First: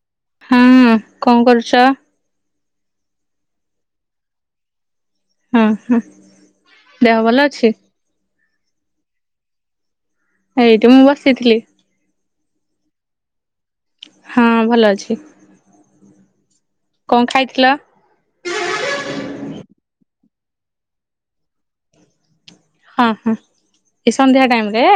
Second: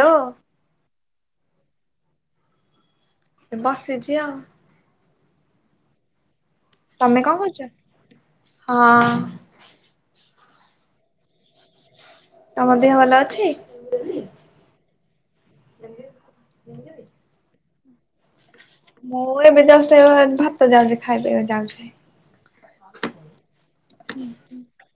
Hello. ହଁ କଣ କରୁଚ? ବସିଚି ଆଉ। ହୁଁ ହୁଁ। ତମେ କଣ କରୁଚ ହଁ। ଏଇଠି ମୁଁ ବସିଥିଲି। ତମ ଦେହ ଭଲ ଅଛି। ହଁ ଭଲ ଅଛି। ବି କଣ ଖାଇଥିଲ? ମୁଁ ଏବେ ଜଷ୍ଟ ଭାତ ଯାଉଚି ଖାଇଦେବି ଯାଉଛି। ହଁ ହଁ ଏ ସନ୍ଧ୍ୟା ଟାଇମ୍ ରେ।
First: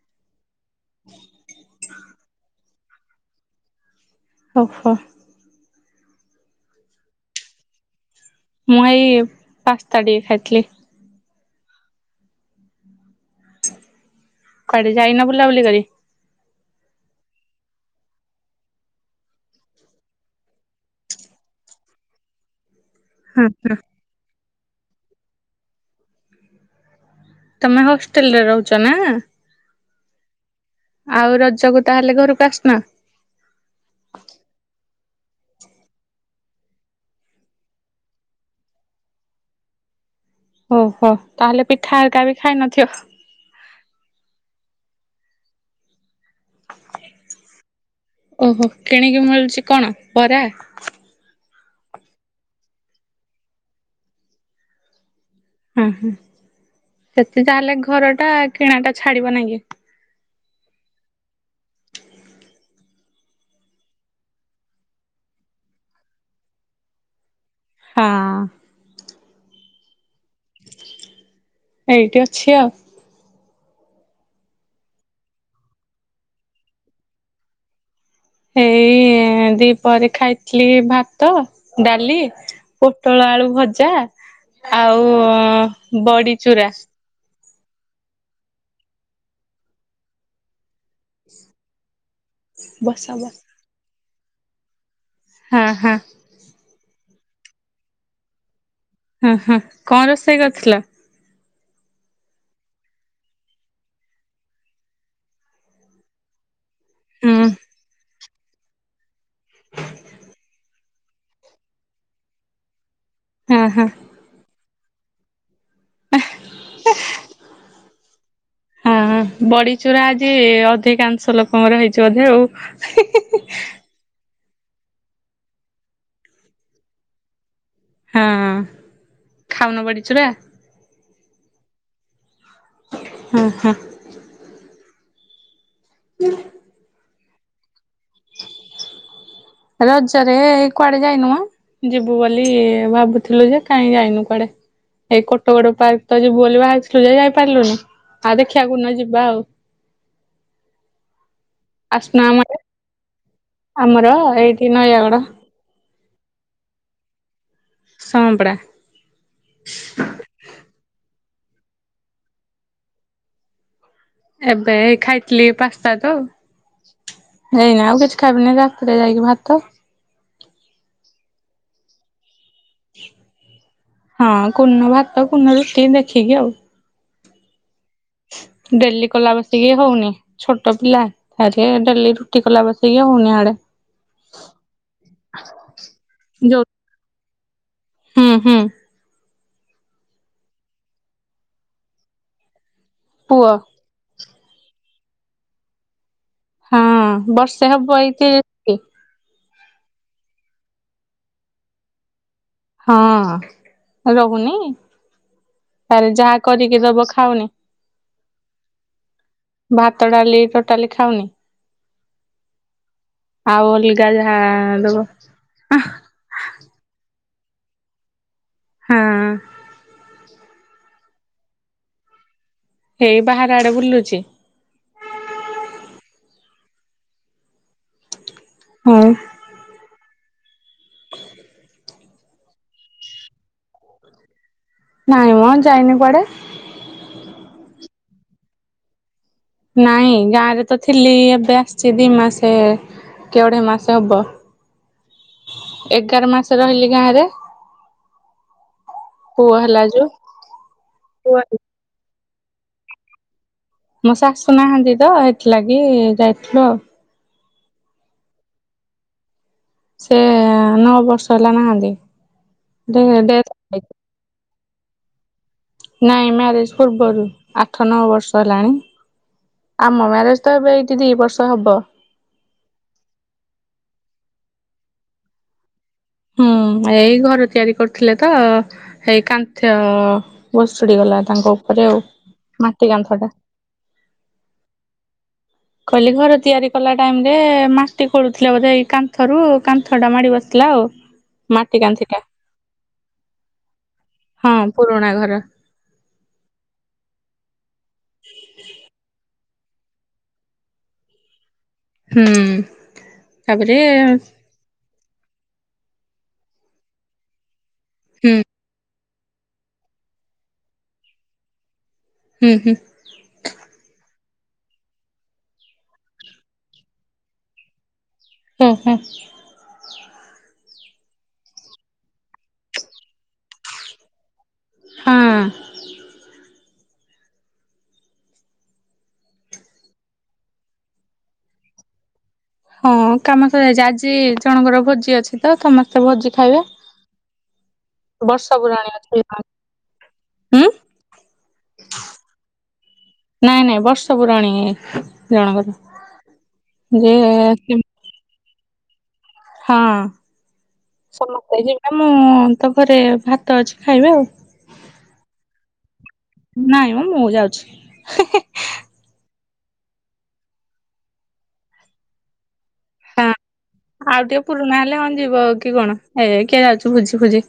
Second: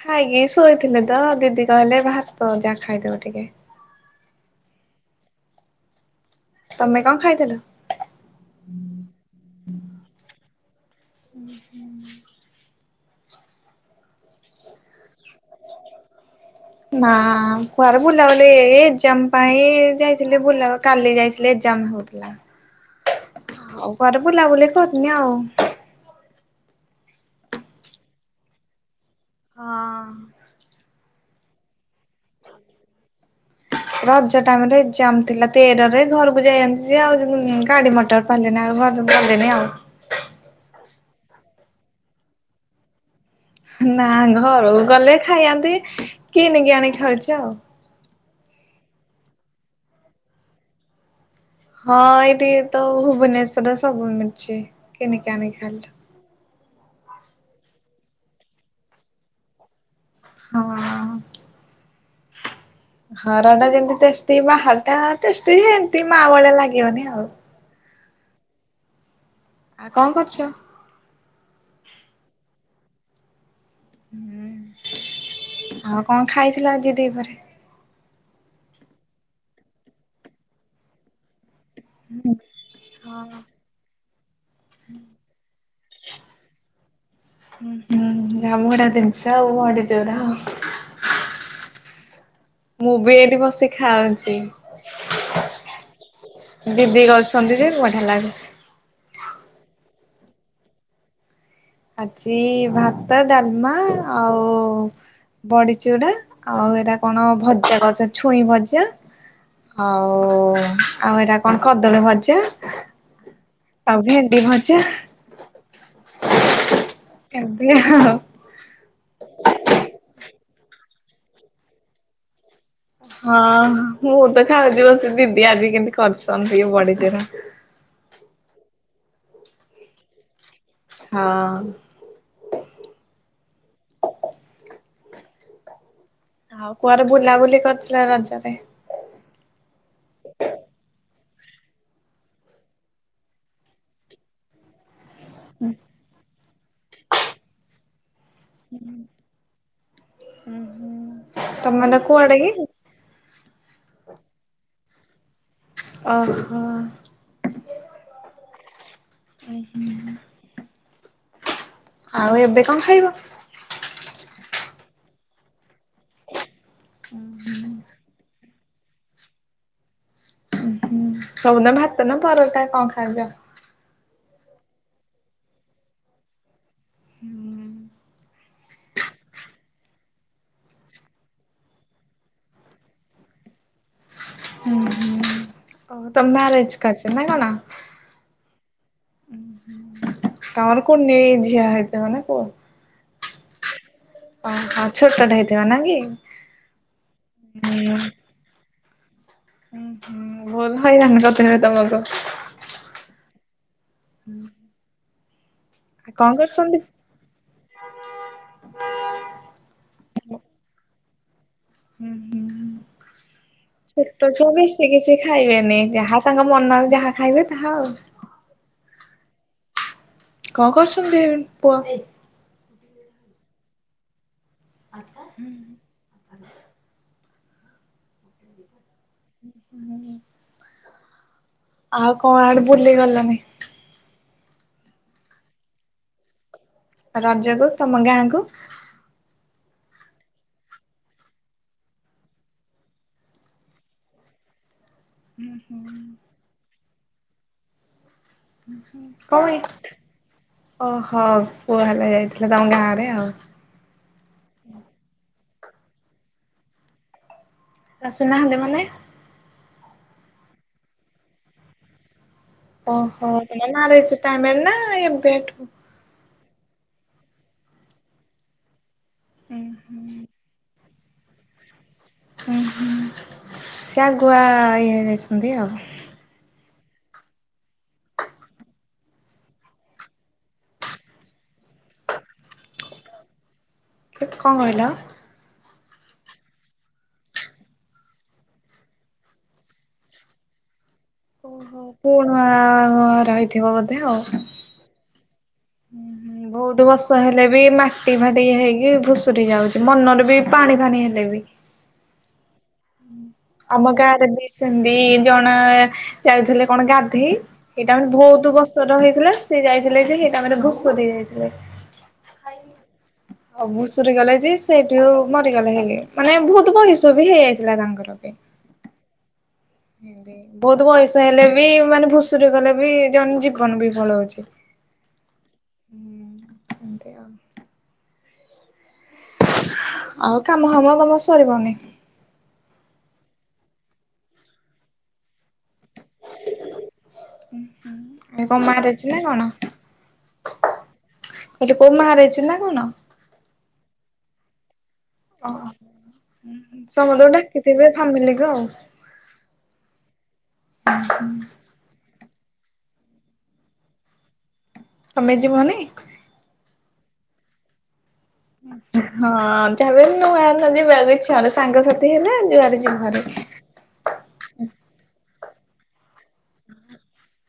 ଖାଇକି ଶୋଇଥିଲେ ତ ଦିଦି କହିଲେ ଭାତ ଯାହା ଖାଇଦବ ଟିକେ। ଓହୋ। ତମେ କଣ ଖାଇଥିଲ? ମୁଁ ଏଇ ପାସ୍ତା ଟିକେ ଖାଇଥିଲି। ହୁଁ ହୁଁ। କୁଆଡେ ଯାଇନ ବୁଲାବୁଲି କରି? ନା କୁଆର ବୁଲାବୁଲି ଏ ଏକ୍ଜାମ ପାଇଁ ଯାଇଥିଲେ ବୁଲା କାଲି ଯାଇଥିଲୀ ଏକ୍ଜାମ ହଉଥିଲା। ହୁଁ ହୁଁ। ଘରେ ବୁଲାବୁଲି କରିନି ଆଉ। ତମେ ହଷ୍ଟେଲ ରେ ରହୁଛ ନା? ହଁ। ଆଉ ରଜକୁ ତାହେଲେ ଘରକୁ ଆସନ ରଜ ଟାଇମ ରେ ଏକ୍ଜାମ ଥିଲା ତେରରେ ଘରକୁ ଯାଇ ଆଛି ଆଉ ଗାଡି ମଟର ଗଲିନି [unintelligible] ଓହୋ ତାହେଲେ ପିଠା ହେକା ବି ଖାଇ ନଥିବ? ନା ଘରୁ ଗଲେ ଖାଇଆନ୍ତି କିନିକି ଆଣିକି ଖାଉଛ ଆଉ। ଓହୋ କିଣିକି ମିଳୁଛି କଣ ପରା। ହଁ ଏଇଠିକେ ତ ଭୁବନେଶ୍ଵରରେ ସବୁ ମିଳଛି କିଣିକି ଆଣିକି ହଁ ଖାଇଲୁ। ହଁ ସେତେ ତାହେଲେ ଘର ଟା କିଣା ଟା ଛାଡିବ ନାଁ କି? ହଁ। ଘର ଟା ଯେମତି ଟେଷ୍ଟି ବାହାର ଟା ଟେଷ୍ଟି ସେମିତି ମା ଭଳିଆ ଲାଗିବନି ଆଉ। ହଁ। କଣ କରୁଚ? ଏଇଠି ଅଛି ଆଉ। ହୁଁ ଆଉ କଣ ଖାଇଥିଲ ଆଜି ଦିପହରେ? ଏଇ ଦି ପରେ ଖାଇଥିଲି ଭାତ ଡାଲି, ପୋଟଳ ଆଳୁ ହଁ ଭଜା ଆଉ ବଡି ଚୁରା। ହୁଁ ହୁଁ! ବଢିଆ ଜିନିଷ ଆଉ ବଡି ଚୁରା। [inaudible] ମୁଁ ବସ ବି ବସ ଏଇଠି ବସି ଖାଉଛି। ହଁ ହଁ। ଦିଦି କରିଛନ୍ତି ଯେ ବଢିଆ ଲାଗୁଛି। ହଁ ହଁ କଣ ରୋଷେଇ କରିଥିଲ? ଆଜି ଭାତ, ଡାଲମା ଆଉ ବଡି ଚୁରା ଆଉ ଏଇଟା କଣ ହୁଁ ଭଜା କଛନ୍ତି ଛୁଇଁ ଭଜା ଆଉ ଆଉ ଏଇଟା କଣ କଦଳୀ ଭଜା। ହଁ ହଁ। ଆଉ ଭେଣ୍ତି ଭଜା ଏମିତି ଆଉ। ହଁ ବଡିଚୁରା ଆଜି ଅଧିକା ଅଂଶ ଲୋକଙ୍କର ହେଇଛି ବୋଧେ ଆଉ।। ହଁ ହଁ ମୁଁ ତ ଖାଉଛି ବସି ଦିଦି ଆଜି କେମତି କରିଛନ୍ତି ବଡ଼ି ଚୁରା। ହଁ ଖାଉନ ବଡ଼ିଚୁରା? ହଁ। ହଁ ହଁ!। [unintelligible] ଆଉ କୁଆର ବୁଲାବୁଲି କରିଥିଲ ରଜରେ? ରଜ ରେ କୁଆଡେ ଯାଇନୁ ମୋ। ଯିବୁ ବୋଲି ଭାବୁଥିଲୁ ଯେ କାଇଁ ଯାଇନୁ କୁଆଡେ। ଏଇ କୋଟଗୋଡ ପାର୍କ ତ ଯିବୁ ବୋଲି ବାହାରିଥିଲୁ ଯେ ଯାଇ ପାରିଲୁନି। ଆଉ ଦେଖିଆ କୋଉ ଦିନ ଯିବା ଆଉ, ତମର ଆସୁନ କୁଆଡେ ଆମ କି? ଆଡେ ଆମର ଏଇଠି ନୟାଗଡ଼। ଓହୋ! ସଅଁପଡ଼ା। ଓ ହଁ। ଆଉ ଏବେ କଣ ଖାଇବ? ଏବେ ଏଇ ଖାଇଥିଲି ପାସ୍ତା ତ। ଓ ହଁ। ହେଇନା, ଆଉ କିଛି ଖାଇବିନି, ରାତିରେ ଯାଇକି ଭାତ। ଅଁ, ହଁ ସବୁଦିନ ଭାତ ନା ପରଟା କଣ ଖାଇଚ? ହଁ, କୋଉନ ଭାତ, କୋଉନ ରୁଟି ଦେଖିକି ଆଉ। ହୁଁ, ହଁ। ଡେଲି କଲା ବସିକି ହଉନି। ଛୋଟ ପିଲା ଆରେ ଡେଲି ରୁଟି କଲା ବସିକି ହଉନି ଆଡେ। ଓହୋ, ତୋମେ ଯୋଉ ମ୍ୟାରେଜ୍ କରିଛ ନାଇନ ନା? ହୁଁ, ହୁଁ। ତୋମର କୁନି ଝିଅ ହେଇଥିବ ନା ପୁଅ? ପୁଅ। ଓହୋ, ଛୋଟଟେ ହେଇଥିବ ନା କି? ହଁ ବର୍ଷେ ହବ ଏଇଥି ଅଁ, ହଁଁ ଭୁଲ ହଇରାଣ କରୁଥିବେ ତ ତୋମକୁ? ହଁ ରହୁନି, ଆଉ ତାରେ କଣ ଯାହା କରୁଛନ୍ତି? କରିକି ଦବ ଖା ଖାଉନି, ଭାତ ଡାଲି ଟୋଟାଲି ଖାଉନି। ହୁଁ, ଆଉ ହୁଁ ଅଲଗା ଛୋଟ ଯାହା ଛୁଆ ବେଶୀ ଦବ କିଛି ଖାଇବେନି। ଯାହା ତାଙ୍କ ମନ ଯାହା ଖାଇବେ ତାହା ଆଉ। ହଁ। କଣ କରୁଛନ୍ତି ପୁଅ? ହେଇ ବାହାର ଆଡେ ବୁଲୁଛି। ହୁଁ, ହଁ। [inaudible] ଆଉ କଣ ଆଡେ ବୁଲି ଗଲଣିି? ନାଇଁ ମୋ ଯାଇନି କୁଆଡେ। ରଜକୁୁ ତୋମ ଗାଁ କୁ? ନାଇଁ ଗାଁ ରେ ତ ଥିଲି ଏବେ ଆସିଛି ଦି ମାସେ କି ଅଢେଇ ମାସ ହବ। ଏଗାର ମାସ ରହିଲି ଗାଁରେ। କଣ ପାଇଁ? ଓହୋ! ପୁଅ ହେଲା ଯାଇଥିଲ ତୋମ ଗାଁରେ ଆଉ। ମୋ ଶାଶୁ ନାହାନ୍ତି ତ ଏଥିଲାଗି ଯାଇଥିଲୁ ଆଉ। ଆସିନାହାନ୍ତି ମାନେ? ସେ ନଅ ବର୍ଷ ହେଲା ନାହାନ୍ତି। ଡେ ଓହୋ ତମେ ଡେଥ୍ ମ୍ୟାରେଜ ଟାଇମରେ ନା ଏବେଠୁ ନାଇଁ ମ୍ୟାରେଜ ପୂର୍ବରୁ ଆଠ ନଅ ବର୍ଷ ହେଲାଣି। ହୁଁ ଆମ ହୁଁ। ମ୍ୟାରେଜ ତ ଏବେ ଏଇ ଦି ବର୍ଷ ହବ। ଉଁ ହୁଁ ସେ ଆଗୁଆ ଇଏ ହେଯାଇଛନ୍ତି ଆଉ। ହୁଁ ଏଇ ଘର ତିଆରି କରୁଥିଲେ ତ ହେଇ କାନ୍ଥ ଭୁଶୁଡ଼ି ଗଲା ତାଙ୍କ ଉପରେ ଆଉ ମାଟି କାନ୍ଥ ଟା। କେ କଣ କହିଲ? କହିଲି ଘର ତିଆରି କଲା ଟାଇମ୍ ରେ ମାଟି ଖୋଳୁଥିଲା ବୋଧେ ଏଇ କାନ୍ଥରୁ କାନ୍ଥ ଟା ମାଡ଼ି ବସି ଥିଲା ଆଉ। ମାଟି କାନ୍ଥି ଓହୋ ଟା [unintelligible] ରହିଥିବ ବୋଧେ ଆଉ? ହଁ ପୁରୁଣା ଘର ବହୁତ ବର୍ଷ ହେଲେ ବି ମାଟି ଫାଟି ହେଇକି ଭୁଷୁୁରି ଯାଉଛି ମନରେ ବି ପାଣି ଫାଣିି ହେଲେ ବି। ହୁଁ। ତାପରେ ଆମ ଗାଁରେ ବି ସେନ୍ତି ଜଣା ଯାଉଥିଲେ କଣ ଗାଧେଇ ସେଇଟା ମାନେ ହୁଁ ବହୁତ ବର୍ଷର ହେଇଥିଲା ସେ ଯାଇଥିଲେ ଯେ ସେଇଟା ମାନେ ଭୂସୁରି ଯାଇଥିଲେ। ହୁଁ ହୁଁ। ହଉ ଭୁଷୁରି ଗଲେ ଯେ ସେଇଠୁ ମରିଗଲେ ହେଲେ। ମାନେ ବହୁତ ବୟସ ବି ହେଇଯାଇଥିଲା ତାଙ୍କର ବି ହୁଁ ହୁଁ। ବହୁତ ବୟସ ହେଲେ ବି ମାନେ ଭୁସୁର ଗଲେ ବି ଜଣେ ଜୀବନ ବି ପଳଉଛି। ହୁଁ। [unintelligible] ଆଉ କାମ ଫାମ ତମ ସରିିବନି। ହଁ କାମ ସ ଯାଇଛି ଆଜି ଜଣଙ୍କର ଭୋଜି ଅଛି ତ ସମସ୍ତେ ଭୋଜି ଖାଇବା ବର୍ଷ କଣ ପୁରାଣ ମ୍ୟାରେଜ ନା ଅ କାଲି [unintelligible] ହେଇଛି ନା କଣ? ନାଇଁ ନାଇଁ ବର୍ଷ ପୁରଣୀକି ଓହୋ ସମସ୍ତଙ୍କୁ ଡାକିଥିବେ ଫାମିଲିକୁ ଆଉ। ହଁ। ଆ ମୁଁ ତ ପରେ ଭାତ ଅଛି ଖାଇବା ଆଉ। ତମେ ଯିବନି? ନାଇଁ ମ ମୁଁ ଯାଉଛି। ହିଁ-ହିଁ। ଉଁ ହଁ ଯାହାବି ହେଲେ ନୂଆ ନା ଯିବା ପାଇଁ ଇଚ୍ଛା ହଉନି। ସାଙ୍ଗସାଥି ହେଲେ ଯୁଆଡ଼େ ଯିବୁ ଭାରି। ହଁ ଆଉ ଟିକେ ପୁରୁଣା ହେଲେ ହଁ ଯିବ କି କଣ। ଏବେ କିଏ ଯାଉଚି ଭୁଜି ଫୁଜି।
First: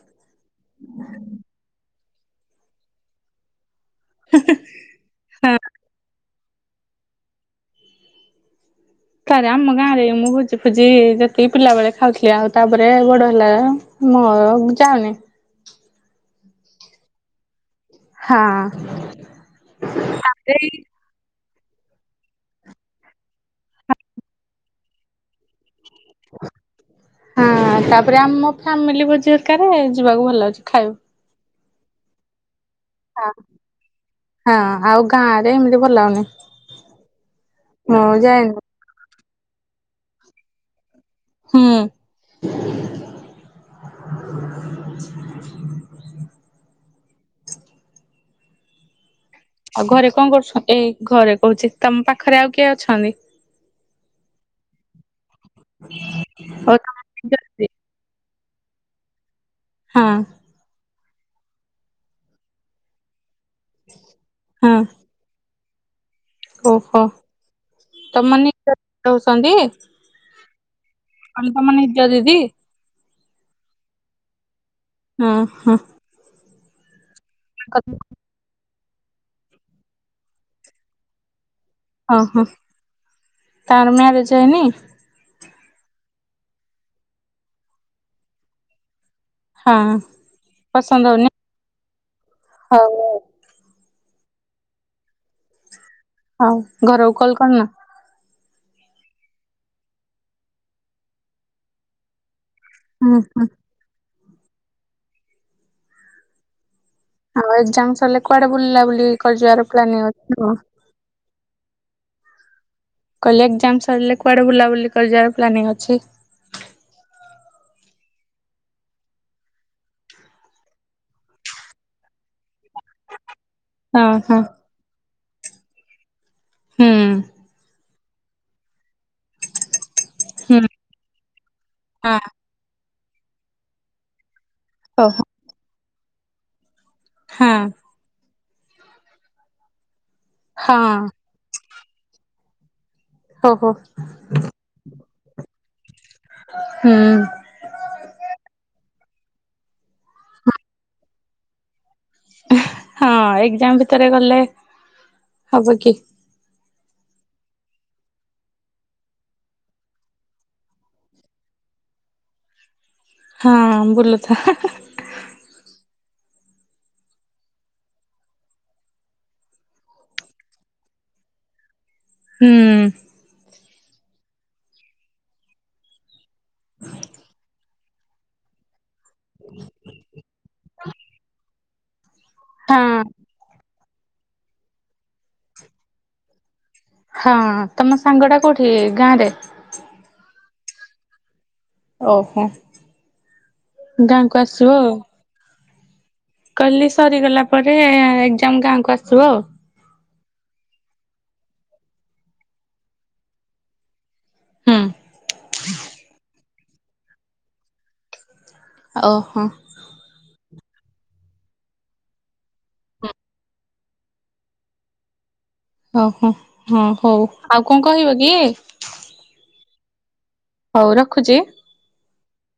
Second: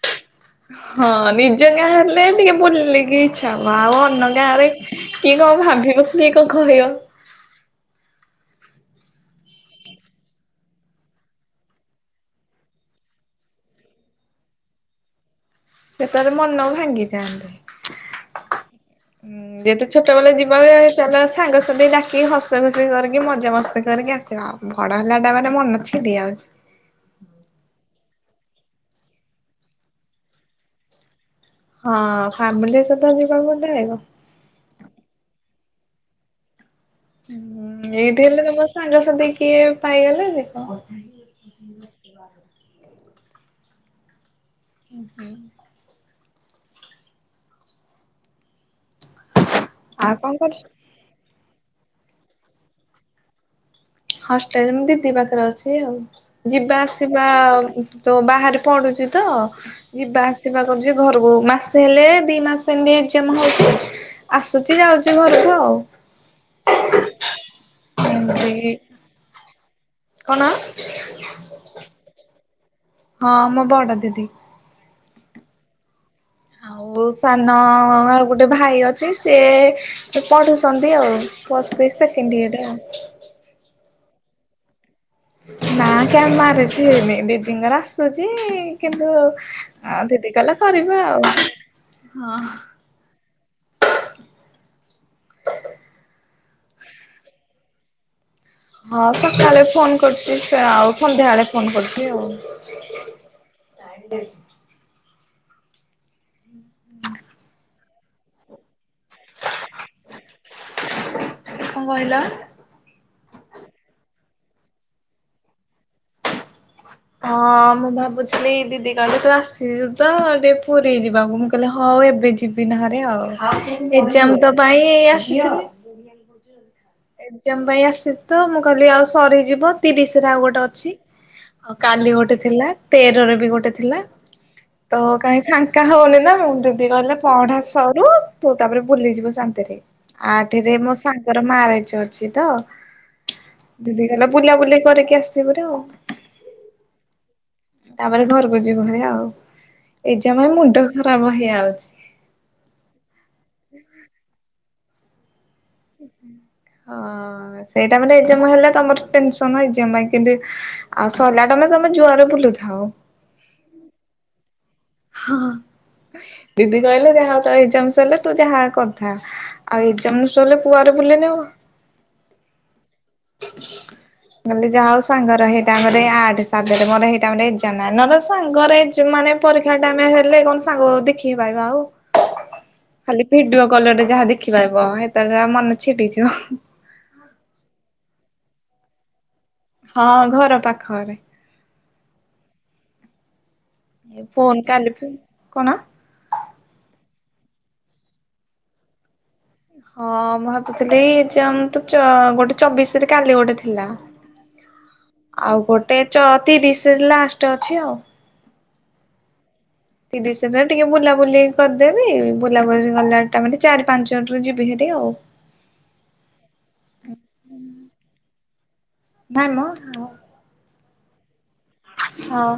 ହଁ ନିଜେନିଆ ହେଲେ ଟିକେ ବୁଲିକି ଛି ଥାଉ ଆଉ ଅନ୍ନ ଗାଁ ରେ କିଏ ହଁ କଣ ଭାବିବ କିଏ କଣ କହିବ? [inaudible] ତାରେ ଆମ ଗାଁରେ ମୁଁ ଭୋଜି ଫୋଜି ଯେତିକି ପିଲା ବେଳେ ଖାଉଥିଲି। ଆଉ ତାପରେ ବଡ଼ ହେଲା ମୋ ଯାଉନି। ସେଟାରେ ମନ ଭାଙ୍ଗି ହଁ ଯାଆନ୍ତା। ଯେହେତୁ ଛୋଟ ବେଳେ ଯିବା ଏଇ ବେଳେ ଚାଲ ସାଙ୍ଗସାଥି ଡାକି ହସ ଖୁସି କରିକି ମଜା ମସ୍ତି କରିକି ଆସିବା। ବଡ଼ ହେଲାଟା ମାନେ ମନ ଛି ଡ଼ି ଆଉଛୁ। ହଁ ତାପରେ ଆମ ଫ୍ୟାମିଲି ଭୋଜି ହେରକାରେ ଯିବାକୁ ଭଲ ଲାଗୁଛି। ଖାଇବୁ ହଁ ଫ୍ୟାମିଲି ସହିତ ହଁ ଯିବାକୁ ଗଲେ ଆଇବ। ହଁ ଆଉ ଗାଁ ରେ ଏମିତି ଭଲ ଲାଗୁନି। ହୁଁ ମୁଁ ଏଇଠି ହେଲେ ଜାଣିନି। ତମ ସାଙ୍ଗସାଥି କିଏ ପାଇଗଲେ ଯିବ। ହୁଁ। ଆଉ ଘରେ କଣ କରୁଛ ଏଇ ଘରେ କହୁଛି ତମ ପାଖରେ ଆଉ କିଏ ଅଛନ୍ତି? ହଷ୍ଟେଲ ମୁଁ ଦିଦି ପାଖରେ ଅଛି ଆଉ। ହଉ ଯିବା ତମେ ଆସିବା ନିଜ ଦିଦି ଆଉ ତ ବାହାରେ ପଢୁଚି ତ ହଁ ଯିବା ଆସିବା କରୁଚି। ଯେ ଘରକୁ ମାସେ ହେଲେ ଦି ମାସେ ଏମିତି ଏଜ୍ଜାମ୍ ହଉଛି ହଁ ଆସୁଚି ଯାଉ ଚି ଘରକୁ ଆଉ। ଓହୋ ତମାନେ ଏମିତି ରହୁଛନ୍ତି? କଣ? ଆମେ ତମ ନିଜ ଦିଦି? ହଁ ମୋ ବଡ ଦିଦି। ଅଁ ହଁ। ଆଉ ସାନ ଆଉ ଗୋଟେ ଭାଇ ଅଛି ସିଏ ସେ ପଢୁଛନ୍ତି ଆଉ। ପ୍ଲସ ଥ୍ରି ହଁ ସେକେଣ୍ଡ ହଁ ଇୟର ଏଇଟି ଆଉ। ତାର ମ୍ୟାରେଜ୍ ହେଇନି? ନା କାଇଁ ମ୍ୟାରେଜ ହେଇନି। ଦିଦିଙ୍କର ଆସୁଚି କିନ୍ତୁ ହଁ ଆ ଦିଦି କଲା କରିବା ପସନ୍ଦ ହଉନି ଆଉ ହଁ ହଉ ଆଉ। ଆଉ ଘରକୁ କଲ୍ କରିନ? ହଁ ସକାଳେ ଫୋନ କରୁଚି। ସେ ଆଉ ସନ୍ଧ୍ୟାବେଳେ ଫୋନ କରୁଚି ଆଉ। ହୁଁ ହୁଁ। ମୁଁ ଯାଣି ଦେଇଚି। ହୁଁ। ଆଉ ଏଗଜାମ ସରିଲେ କୁଆଡେ ବୁଲା ବୁଲି କରିିଯିବାର ପ୍ଲାନିଂ ଅ ନା କଣ? କଣ କହିଲ? କହିଲେ ଏଗଜାମ ସରିଲେ କୁଆଡେ ବୁଲାବୁଲି କରିିଯିବାର ପ୍ଲାନିଂ ଅଛି? ହଁ ମୁଁ ଭାବୁଥିଲି ଦିଦି କହିଲେ ତୁ ଆସିବୁ ତ ଟିକେ ପୁରୀ ଯିବାକୁ ମୁଁ କହିଲେ ହଉ ଏବେ ଯିବି ନହରେ ଆଉ। ହଁ ଏଗଜାମ ହଁ ଟା ପାଇଁ ଆସିଥିଲି। ହୁଁ ଏଗଜାମ ପାଇଁ ଆସି ତ ମୁଁ କହିଲି ଆଉ ସରିଯିବ ତିରିଶି ରେ ଆଉ ହୁଁ ଗୋଟେ ଅଛି। ଅ କାଲି ହଁ ଗୋଟେ ଥିଲା ତେରରେ ବି ଗୋଟେ ଥିଲା ତ ଓହୋ। କାହିଁ ଫାଙ୍କା ହଉନି ନା ମୁଁ ଦିଦି କହିଲେ ପଢା ହଁ ସରୁ ତୁ ତାପରେ ବୁଲିଯିବୁ ଶାନ୍ତିରେ। ହଁ ଆଠେରେ ମୋ ସାଙ୍ଗର ମାରେଜ୍ ଅଛି ତ? ହଉ ହଉ ଦିଦି କଲା ବୁଲା ବୁଲି କରିକି ଆସିବୁ ହେରି ଆଉ। ହୁଁ। ତାପରେ ଘରକୁ ଯିବୁ ହେରି ଆଉ ଏଜ୍ଜାମ୍ ପାଇଁ ମୁଣ୍ଡ ଖରାପ୍ ହେଇଯାଉଛି। ହଁ ଏକ୍ଜାମ ଭିତରେ ଗଲେ ହବ କି? ହଁ ସେଇଟା ମାନେ ଏଜ୍ଜାମା ହେଲେ ତମର ଟେନ୍ସନ ଏଜାମ କେବେ ଆଉ ସଲାଟମେ ତମେ ଜୁଆରେ ବୁଲୁଥାଆ। ହଁ ବୁଲୁଥା ହୁଁ ହୁଁ। ହଁ ହଁ ଦିଦି କହିଲେ ଯାହା ତ ଏଜ୍ଜିମ ସଇଲେ ତୁ ଯାହା କଥା। ଆଉ ଏଜ୍ଜାମ ଷଇଲେ କୁଆରେ ବୁଲିନେ ହବ। ହୁଁ। କଲି ଯା ହଉ ସାଙ୍ଗର ହେଇଟାଇମ ରେ ଆଠେ ସାତରେ ମୋର ହେଇଟାଇମ ରେ ଏଜା ନଁ ନା ନହେଲେ ସାଙ୍ଗରେ ମାନେ ପରୀକ୍ଷା ଟାଇମ୍ ହେଲେ କଣ ସାଙ୍ଗ ଦେଖିକି ପାଇବା ଆଉ। ହଁ ଖାଲି ଭିଡିଓ କଲରେ ଯାହା ଦେଖିପାରିବ ହେତେବେଳେ ମନ ଛିଡିଯିବ। ହଁ ତମ ସାଙ୍ଗଟା କୋଉଠି ଗାଁରେ? ହଁ ଘର ପାଖରେ। ଓହୋ ଗାଁକୁ ଫୋନ ଆସିବ କାଲି ଆଉ। ଫୋନ୍ କଣ? କହିଲି ସରିଗଲା ପରେ ଏକ୍ଜାମ ଗାଁକୁ ଆସିବ ଆଉ। ହଁ ମୁଁ ଭାବୁଥିଲି ଯେ ଆମ ତ ଚ ଗୋଟେ ଚବିଶରେ କାଲି ଗୋଟେ ଥିଲା। ହୁଁ। ଆଉ ଗୋଟେ ଚ ତିରିଶରେ ଲାଷ୍ଟ ଅଛି ଆଉ। ଓହୋ। ତିରିଶରେ ଟିକେ ବୁଲାବୁଲି କରିଦେବି ବୁଲାବୁଲି ଗଲା ତା ପରେ ଚାରି ପାଞ୍ଚ [unintelligible] ଯିବି ହେରି ଆଉ। ଓହୋ ହଁ ହଉ। ଆଉ କଣ କହିବ କି? ଧାନ? ହଉ ରଖୁଛି ହଁ।